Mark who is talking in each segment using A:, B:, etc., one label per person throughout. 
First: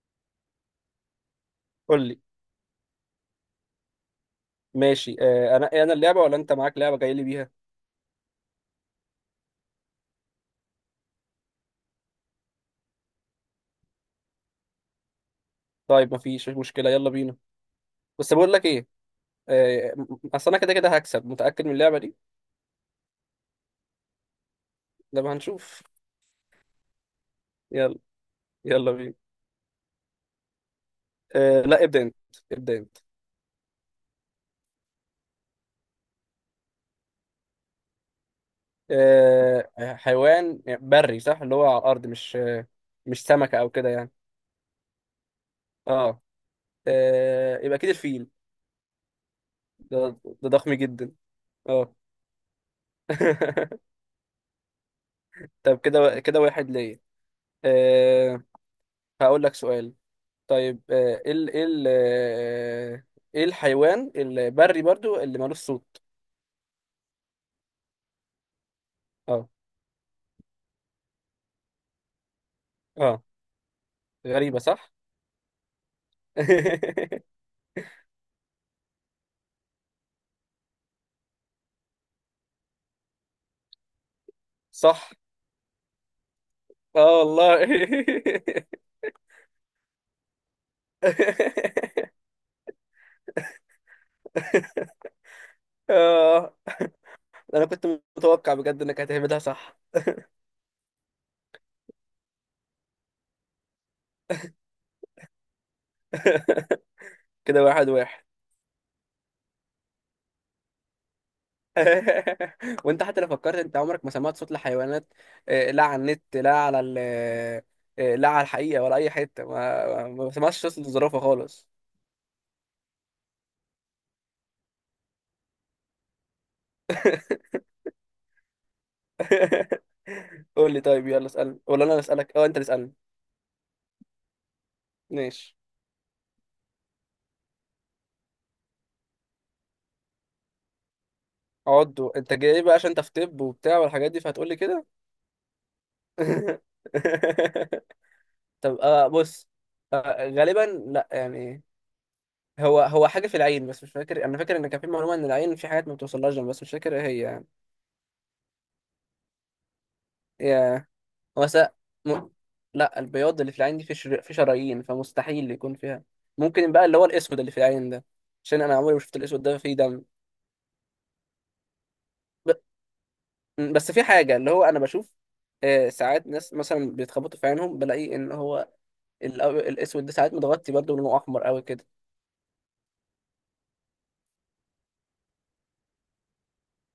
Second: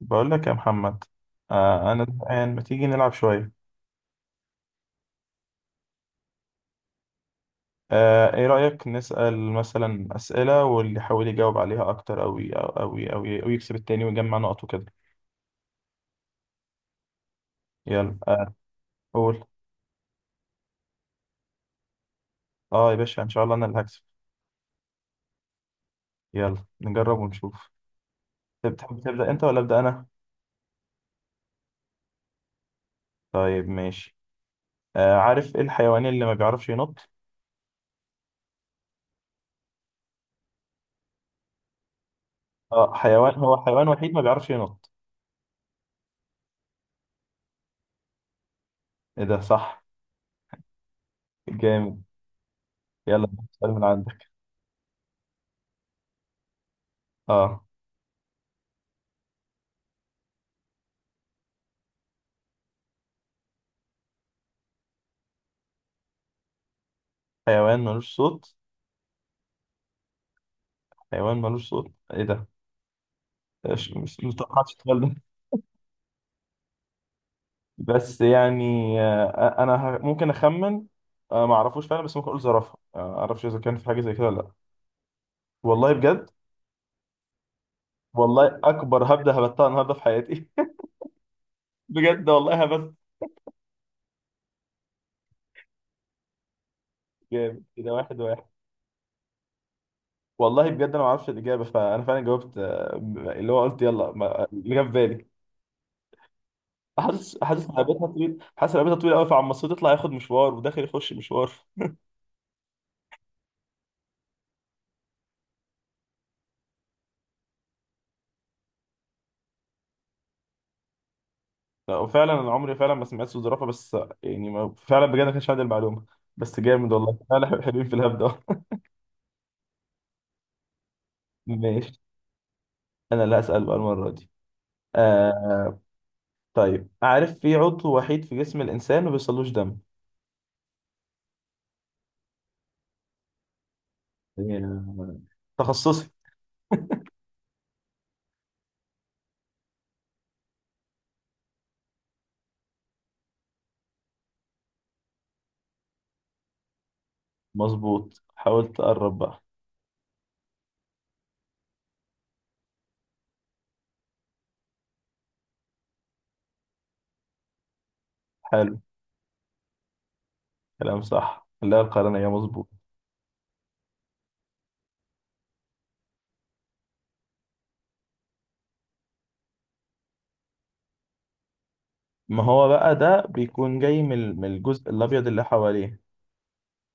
A: بقول لك يا محمد. انا
B: قول لي.
A: الآن ما تيجي نلعب شويه.
B: ماشي، انا اللعبه ولا انت معاك لعبه جاي لي بيها؟
A: ايه رأيك نسأل مثلا أسئلة واللي يحاول يجاوب عليها اكتر أو يكسب التاني ويجمع نقط وكده.
B: طيب مفيش مشكله، يلا بينا.
A: يلا
B: بس بقول لك ايه.
A: قول.
B: اصل انا كده كده هكسب، متاكد من اللعبه دي.
A: اه يا باشا ان شاء الله انا اللي هكسب.
B: لما هنشوف.
A: يلا نجرب ونشوف.
B: يلا. يلا
A: تحب
B: بينا.
A: تبدأ انت ولا أبدأ انا؟
B: لا، ابدا انت. ابدا انت.
A: طيب ماشي. آه، عارف ايه الحيوان اللي ما بيعرفش ينط؟
B: حيوان بري صح، اللي هو على الارض، مش
A: اه
B: مش
A: حيوان،
B: سمكه
A: هو
B: او
A: حيوان
B: كده يعني.
A: وحيد ما بيعرفش ينط.
B: اه، يبقى اكيد الفيل.
A: ايه ده؟ صح.
B: ده ضخم جدا. اه.
A: جامد. يلا سؤال من عندك.
B: طب كده كده واحد ليا.
A: اه،
B: آه. هقول لك سؤال. طيب، آه، ايه ال- ايه ال- آه، ايه الحيوان البري برضو اللي مالوش صوت؟
A: حيوان ملوش صوت؟
B: اه.
A: حيوان ملوش صوت؟ ايه ده!
B: اه.
A: ما
B: غريبة
A: توقعتش
B: صح.
A: السؤال ده. بس يعني، آه، انا ممكن اخمن. ما اعرفوش فعلا، بس ممكن اقول زرافه. ما اعرفش اذا كان في حاجه زي كده ولا لا.
B: صح.
A: والله بجد.
B: اه والله.
A: والله اكبر، هبده هبتها النهارده في حياتي. بجد والله هبت.
B: اه.
A: جامد
B: انا كنت
A: كده، واحد واحد.
B: متوقع بجد انك هتعملها صح.
A: والله بجد انا ما اعرفش الاجابه، فانا فعلا جاوبت. اللي هو قلت يلا، اللي جه في بالي. حاسس
B: كده
A: حاسس إن
B: واحد
A: رقبتها
B: واحد.
A: طويل، حاسس إن رقبتها طويل قوي، فعمال تطلع ياخد مشوار وداخل يخش مشوار.
B: وانت حتى لو فكرت، انت عمرك ما سمعت صوت لحيوانات؟ لا على النت، لا على الحقيقة ولا اي حتة، ما سمعتش صوت الزرافة خالص.
A: لا وفعلا انا عمري فعلا ما سمعت صوت زرافه. بس يعني ما فعلا بجد، ما كانش عندي المعلومه. بس جامد والله فعلا. حلوين في الهبده.
B: قول لي. طيب يلا اسألني، ولا انا اللي
A: ماشي.
B: اسألك؟ اه، انت اللي اسألني.
A: انا اللي هسال بقى المره دي.
B: ماشي.
A: آه. طيب عارف في عضو وحيد في جسم الانسان ما بيوصلوش دم؟
B: عضو؟ انت جاي بقى عشان انت في طب وبتاع والحاجات دي فهتقول لي كده.
A: آه، تخصصي.
B: طب بص. غالبا. لا يعني. هو حاجة في العين، بس مش فاكر. انا فاكر ان كان في معلومة ان العين في حاجات ما بتوصلهاش جنب، بس مش فاكر ايه هي يعني.
A: مظبوط، حاولت اقرب بقى.
B: يا هو س... م... لا، البياض اللي في العين دي في في شرايين، فمستحيل يكون فيها. ممكن بقى اللي هو الاسود اللي في العين ده، عشان انا
A: حلو.
B: عمري ما شفت الاسود ده فيه دم.
A: كلام صح، لا القرنيه مظبوط.
B: مم. بس في حاجة اللي هو أنا بشوف، ساعات ناس مثلا بيتخبطوا في عينهم، بلاقي إن هو الأسود ده ساعات متغطي برضه لونه أحمر أوي كده.
A: ما هو بقى ده بيكون جاي من الجزء الابيض اللي حواليه.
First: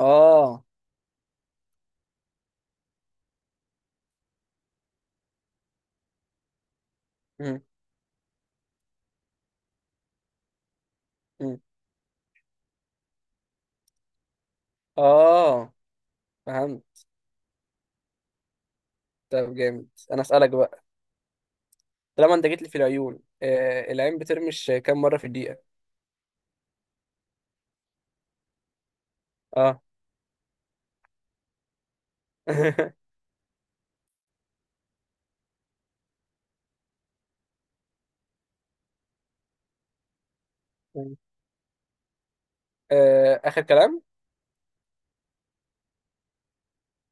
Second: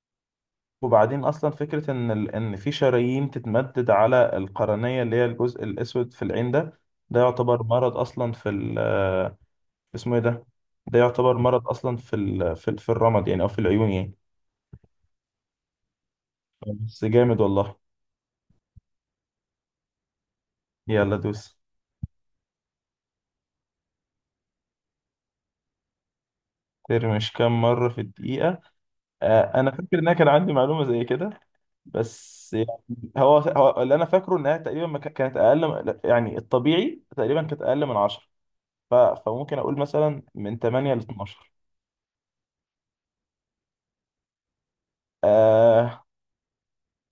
B: آه.
A: وبعدين اصلا فكره ان ان في شرايين تتمدد على القرنيه اللي هي الجزء الاسود في العين ده، ده
B: مم.
A: يعتبر مرض اصلا في ال... آه، اسمه ايه ده؟ ده يعتبر
B: مم.
A: مرض اصلا في الرمد يعني او في العيون يعني.
B: آه، فهمت.
A: بس جامد والله.
B: طب جامد، أنا أسألك بقى.
A: يلا دوس.
B: طالما أنت جيت لي في العيون، العين بترمش كام مرة في الدقيقة؟
A: ترمي مش كام مره في الدقيقه؟ آه انا
B: آه.
A: فاكر ان انا كان عندي معلومه زي كده، بس يعني، هو, هو اللي انا فاكره انها تقريبا ما كان- كانت اقل، يعني الطبيعي تقريبا كانت اقل من 10. فممكن اقول مثلا من 8 ل
B: م.
A: 12.
B: آخر كلام.
A: آه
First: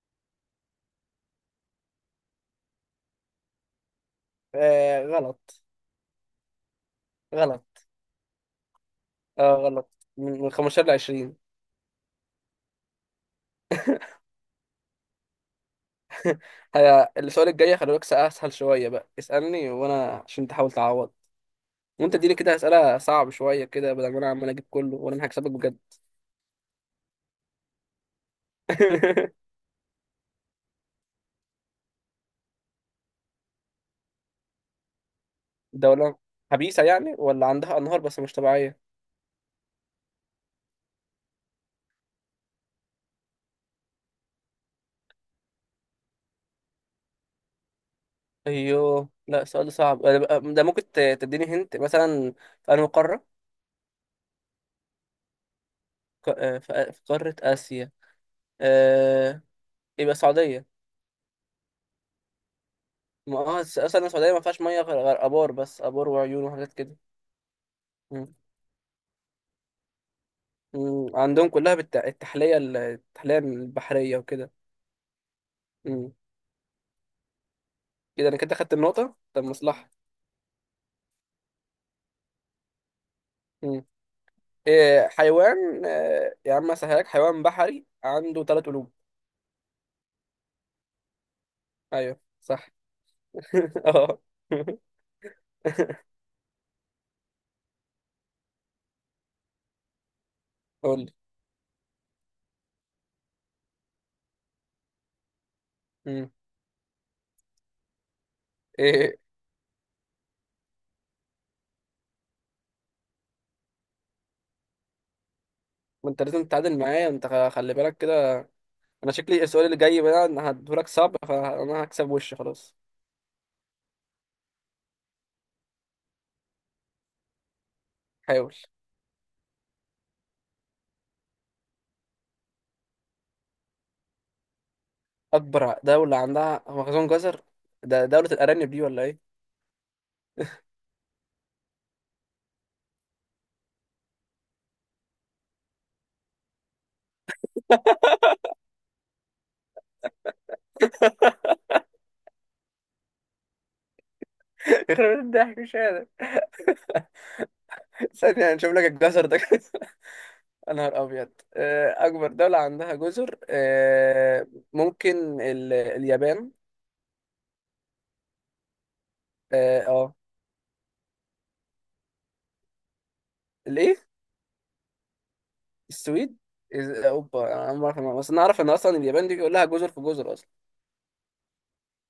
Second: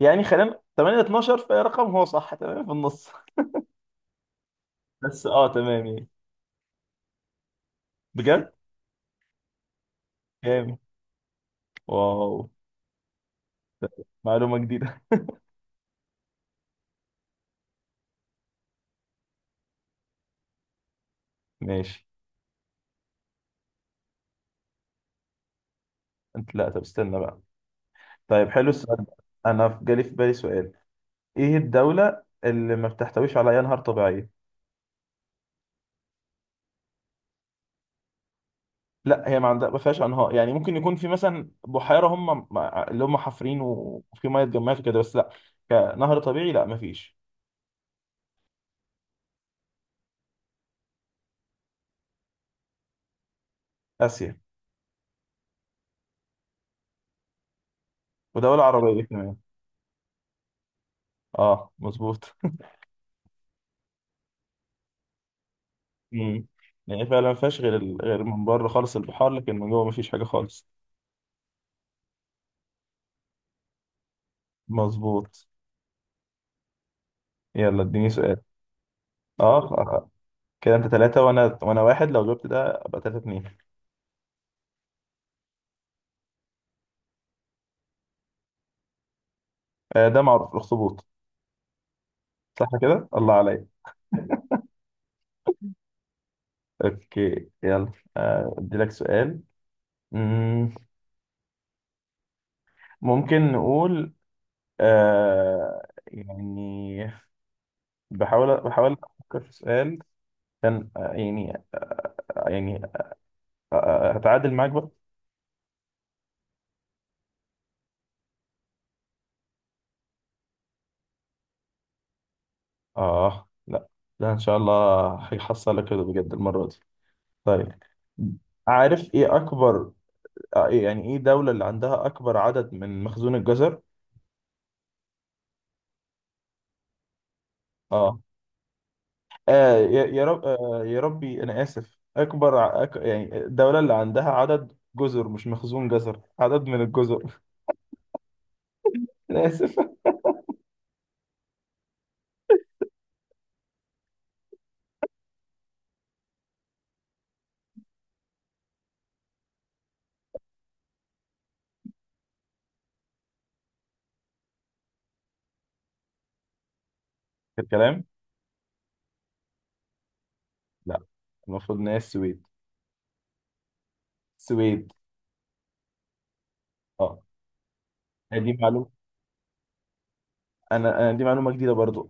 A: يعني خلينا 8 12، فرقم هو صح تمام في النص. بس
B: غلط.
A: اه تمام يعني.
B: غلط.
A: بجد
B: غلط. من
A: جامد.
B: 15 ل 20.
A: واو، معلومة جديدة.
B: السؤال الجاي خلي بالك، أسهل شوية بقى اسألني، وأنا عشان تحاول تعوض.
A: ماشي.
B: وانت اديني كده اسئله صعب شويه كده، بدل ما انا عمال اجيب كله، وانا انا هكسبك بجد.
A: انت لا، طب استنى بقى. طيب حلو السؤال ده. انا جالي في بالي سؤال. ايه الدولة اللي ما بتحتويش على اي انهار طبيعية؟
B: دوله خبيثه يعني، ولا عندها انهار بس مش طبيعيه؟
A: لا هي ما عندها، ما فيهاش انهار، يعني ممكن يكون في مثلا بحيرة هم اللي هم حافرين وفي ميه اتجمعت وكده، بس لا، كنهر طبيعي لا ما فيش.
B: ايوه، لا السؤال ده صعب. ده ممكن تديني هنت مثلا في انهي قاره.
A: اسيا.
B: في قاره اسيا.
A: ودولة عربية كمان.
B: آه، يبقى السعوديه.
A: اه مظبوط.
B: ما اه الس- اصلا السعوديه ما فيهاش ميه غير غير ابار، بس ابار وعيون
A: مم.
B: وحاجات كده.
A: يعني فعلا ما فيهاش غير
B: مم.
A: من بره خالص البحار، لكن من جوه ما فيش حاجه خالص.
B: مم. عندهم كلها التحليه، التحليه البحريه وكده.
A: مظبوط.
B: مم.
A: يلا اديني
B: كده انا
A: سؤال.
B: كده خدت النقطه، طب
A: اه
B: مصلحه.
A: آه. كده انت ثلاثة وانا واحد، لو جبت ده ابقى ثلاثة اتنين.
B: إيه حيوان، يا عم اسهلك، حيوان بحري عنده ثلاث قلوب؟
A: آه ده معروف، الاخطبوط.
B: ايوه
A: صح
B: صح.
A: كده، الله عليا.
B: اه.
A: اوكي يلا، ادي لك سؤال. مم،
B: قول لي.
A: ممكن نقول، آه
B: مم.
A: يعني بحاول بحاول
B: ايه.
A: افكر في سؤال كان، يعني هتعادل معاك بقى.
B: ما انت لازم تتعادل معايا، خلي بالك كده. انا شكلي السؤال اللي جاي بقى انا هديهولك صعب، فانا هكسب وش خلاص.
A: آه لا، لا إن شاء الله هيحصلك كده بجد المرة دي. طيب
B: حاول.
A: عارف إيه أكبر، إيه دولة اللي عندها أكبر عدد من مخزون الجزر؟
B: اكبر دولة عندها مخزون جزر؟ ده
A: آه,
B: دولة الارانب دي ولا ايه؟
A: آه يا يا رب آه يا ربي أنا آسف، أكبر يعني الدولة اللي عندها عدد جزر، مش مخزون جزر، عدد من الجزر. أنا آسف.
B: يخرب بيت الضحك، مش قادر. ثانية نشوف لك الجزر ده. يا نهار ابيض، اكبر دولة عندها جزر. ممكن اليابان.
A: الكلام؟
B: اه. آه.
A: لا، المفروض إن هي السويد.
B: الايه؟
A: السويد.
B: السويد.
A: آه
B: اوبا، انا ما اعرف، بس انا
A: يعني دي
B: اعرف ان
A: معلومة،
B: اصلا اليابان دي كلها جزر في جزر اصلا.
A: أنا أنا دي معلومة جديدة برضو.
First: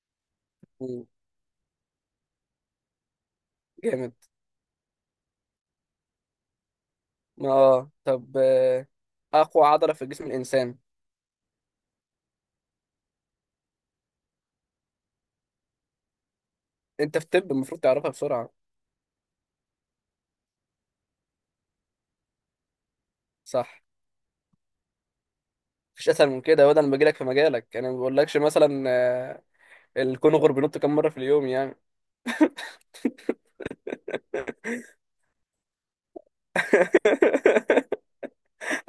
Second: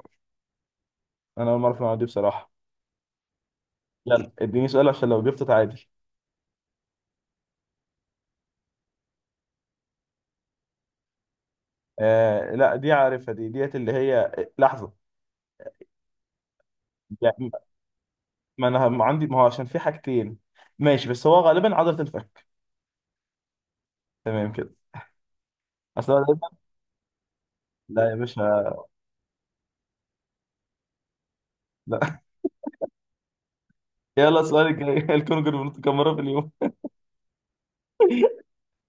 B: مم.
A: أنا أول مرة أعرف المعلومة دي بصراحة.
B: جامد.
A: يلا اديني سؤال عشان لو جبته تعادل.
B: اه. طب، اقوى عضله في جسم الانسان؟
A: آه لا دي عارفها، دي ديت اللي هي، لحظة.
B: انت في الطب
A: لا،
B: المفروض تعرفها بسرعه.
A: ما انا ما عندي ما هو عشان في حاجتين. ماشي، بس هو غالبا عضلة الفك.
B: صح.
A: تمام كده.
B: مفيش
A: اصل أنا
B: اسهل من
A: غالبا،
B: كده. وده انا بجيلك في مجالك، انا ما
A: لا يا
B: بقولكش
A: باشا.
B: مثلا الكونغر بينط كام مره في اليوم يعني.
A: لا. يلا السؤال الجاي. الكونجر بنط كام مرة في اليوم؟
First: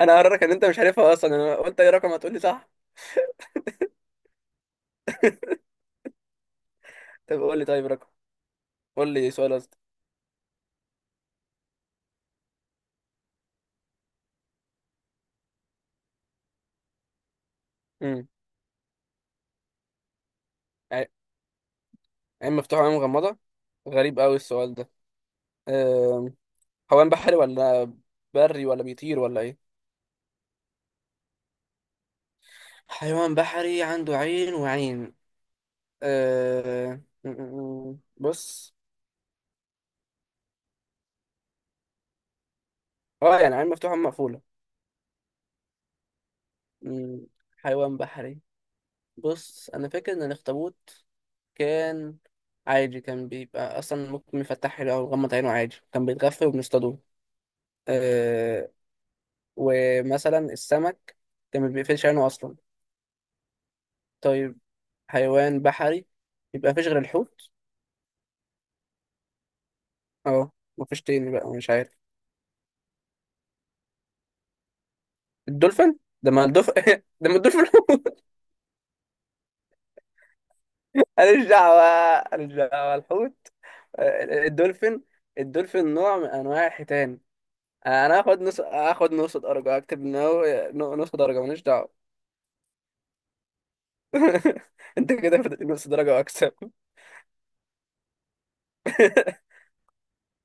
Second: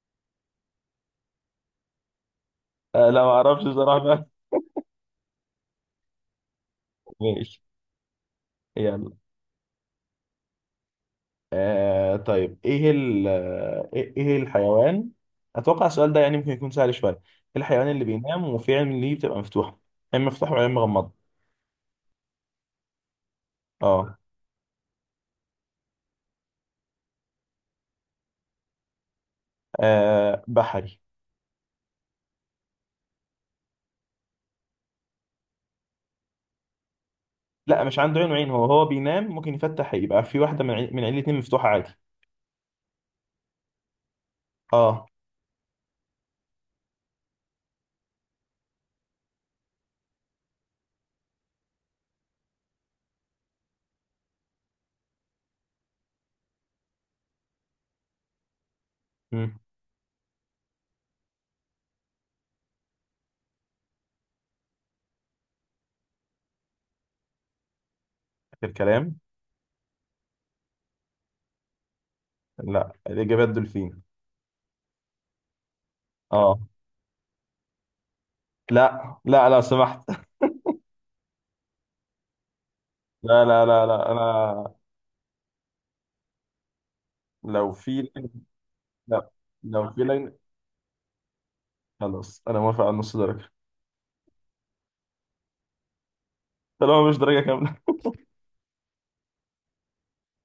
B: انا هقررك ان انت مش عارفها اصلا، انا قلت اي رقم هتقول لي صح.
A: لا ما اعرفش بصراحة. بقى.
B: طب قول
A: ماشي.
B: لي. طيب رقم. قول
A: يلا.
B: لي سؤال قصدي.
A: آه طيب ايه ال آه، ايه إيه الحيوان؟ اتوقع السؤال ده يعني ممكن يكون سهل شوية. إيه الحيوان اللي
B: امم.
A: بينام وفي عين ليه بتبقى مفتوحة؟ عين مفتوحة وعين مغمضة.
B: عين مفتوحه وعين مغمضه.
A: اه.
B: غريب قوي السؤال ده. آه، حيوان بحري ولا بري ولا بيطير ولا ايه؟
A: بحري.
B: حيوان بحري عنده عين وعين. أه... م-
A: لا
B: م- م.
A: مش عنده عين وعين، هو
B: بص.
A: هو بينام ممكن يفتح، يبقى في واحدة من عين، الاتنين مفتوحة عادي.
B: اه، يعني عين مفتوحة مقفولة.
A: اه.
B: م. حيوان بحري. بص أنا فاكر إن الأخطبوط كان عادي، كان بيبقى أصلا ممكن يفتح له أو يغمض عينه عادي، كان بيتغفل وبنصطادوه. أه...
A: امم.
B: ومثلا السمك كان ما بيقفلش عينه أصلا. طيب، حيوان بحري، يبقى مفيش غير الحوت.
A: آخر كلام.
B: اه. مفيش تاني بقى، مش عارف.
A: لا، الإجابة الدولفين.
B: الدولفين ده؟ ما
A: اه.
B: الدولفين ده، ما الدولفين حوت.
A: لا لا، لا سمحت.
B: ماليش دعوة. ماليش دعوة،
A: لا
B: الحوت.
A: لا لا لا. أنا
B: الدولفين. الدولفين نوع من انواع الحيتان.
A: لو في
B: انا هاخد نص، هاخد
A: لا،
B: نص درجة،
A: لو في
B: اكتب ان
A: لجنة.
B: هو. نص درجة، ماليش دعوة.
A: خلاص أنا موافق على نص درجة.
B: انت كده فاضل نص درجة واكسب.
A: طالما مش درجة كاملة.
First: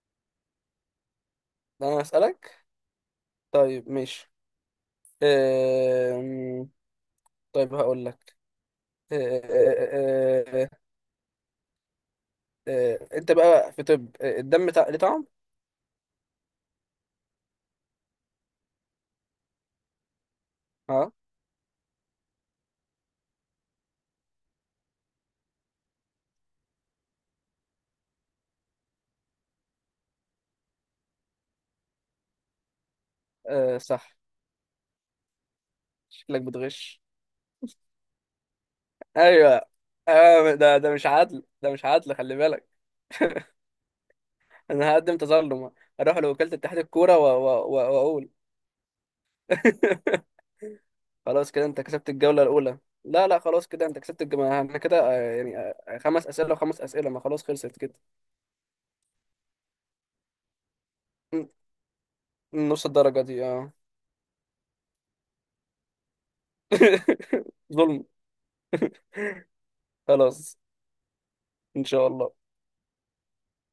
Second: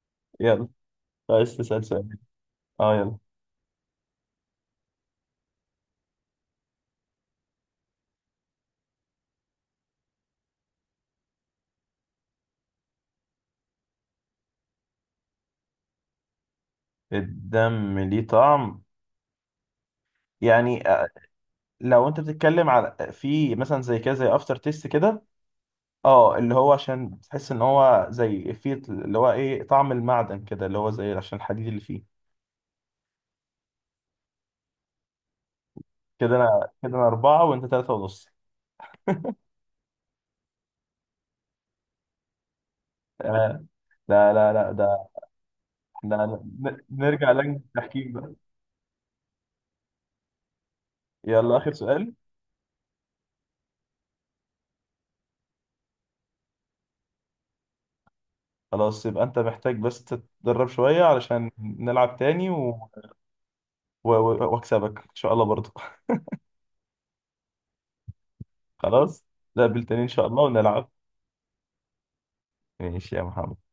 A: يلا، عايز تسأل
B: انا
A: سؤال؟
B: هسألك.
A: اه يلا.
B: طيب ماشي. أم... طيب هقول لك. أه، أه، أه، أه، أه، آه، انت بقى في طب، الدم بتاع ليه طعم؟
A: الدم ليه طعم؟ يعني
B: اه.
A: لو انت بتتكلم على في مثلا زي كده، زي افتر تيست كده. اه اللي هو عشان بتحس ان هو زي فيه، اللي هو ايه، طعم المعدن كده، اللي هو زي عشان الحديد اللي فيه.
B: صح.
A: كده
B: شكلك
A: انا، كده
B: بتغش.
A: انا اربعة وانت ثلاثة ونص.
B: ايوه. ده مش عدل، ده مش عدل، خلي بالك.
A: آه لا لا لا،
B: انا
A: ده
B: هقدم تظلم، اروح
A: احنا
B: لوكالة اتحاد الكورة
A: نرجع لجنة التحكيم
B: واقول.
A: بقى.
B: خلاص
A: يلا
B: كده
A: اخر
B: انت كسبت
A: سؤال.
B: الجولة الاولى. لا لا، خلاص كده انت كسبت الجولة، احنا كده يعني خمس اسئلة وخمس اسئلة، ما خلاص، خلصت كده.
A: خلاص، يبقى انت محتاج بس تتدرب شوية
B: ن-
A: علشان نلعب تاني
B: نص الدرجة دي اه.
A: واكسبك ان شاء الله برضو.
B: ظلم.
A: خلاص. نقابل تاني ان شاء الله
B: خلاص
A: ونلعب.
B: ان شاء الله.
A: ماشي يا محمد.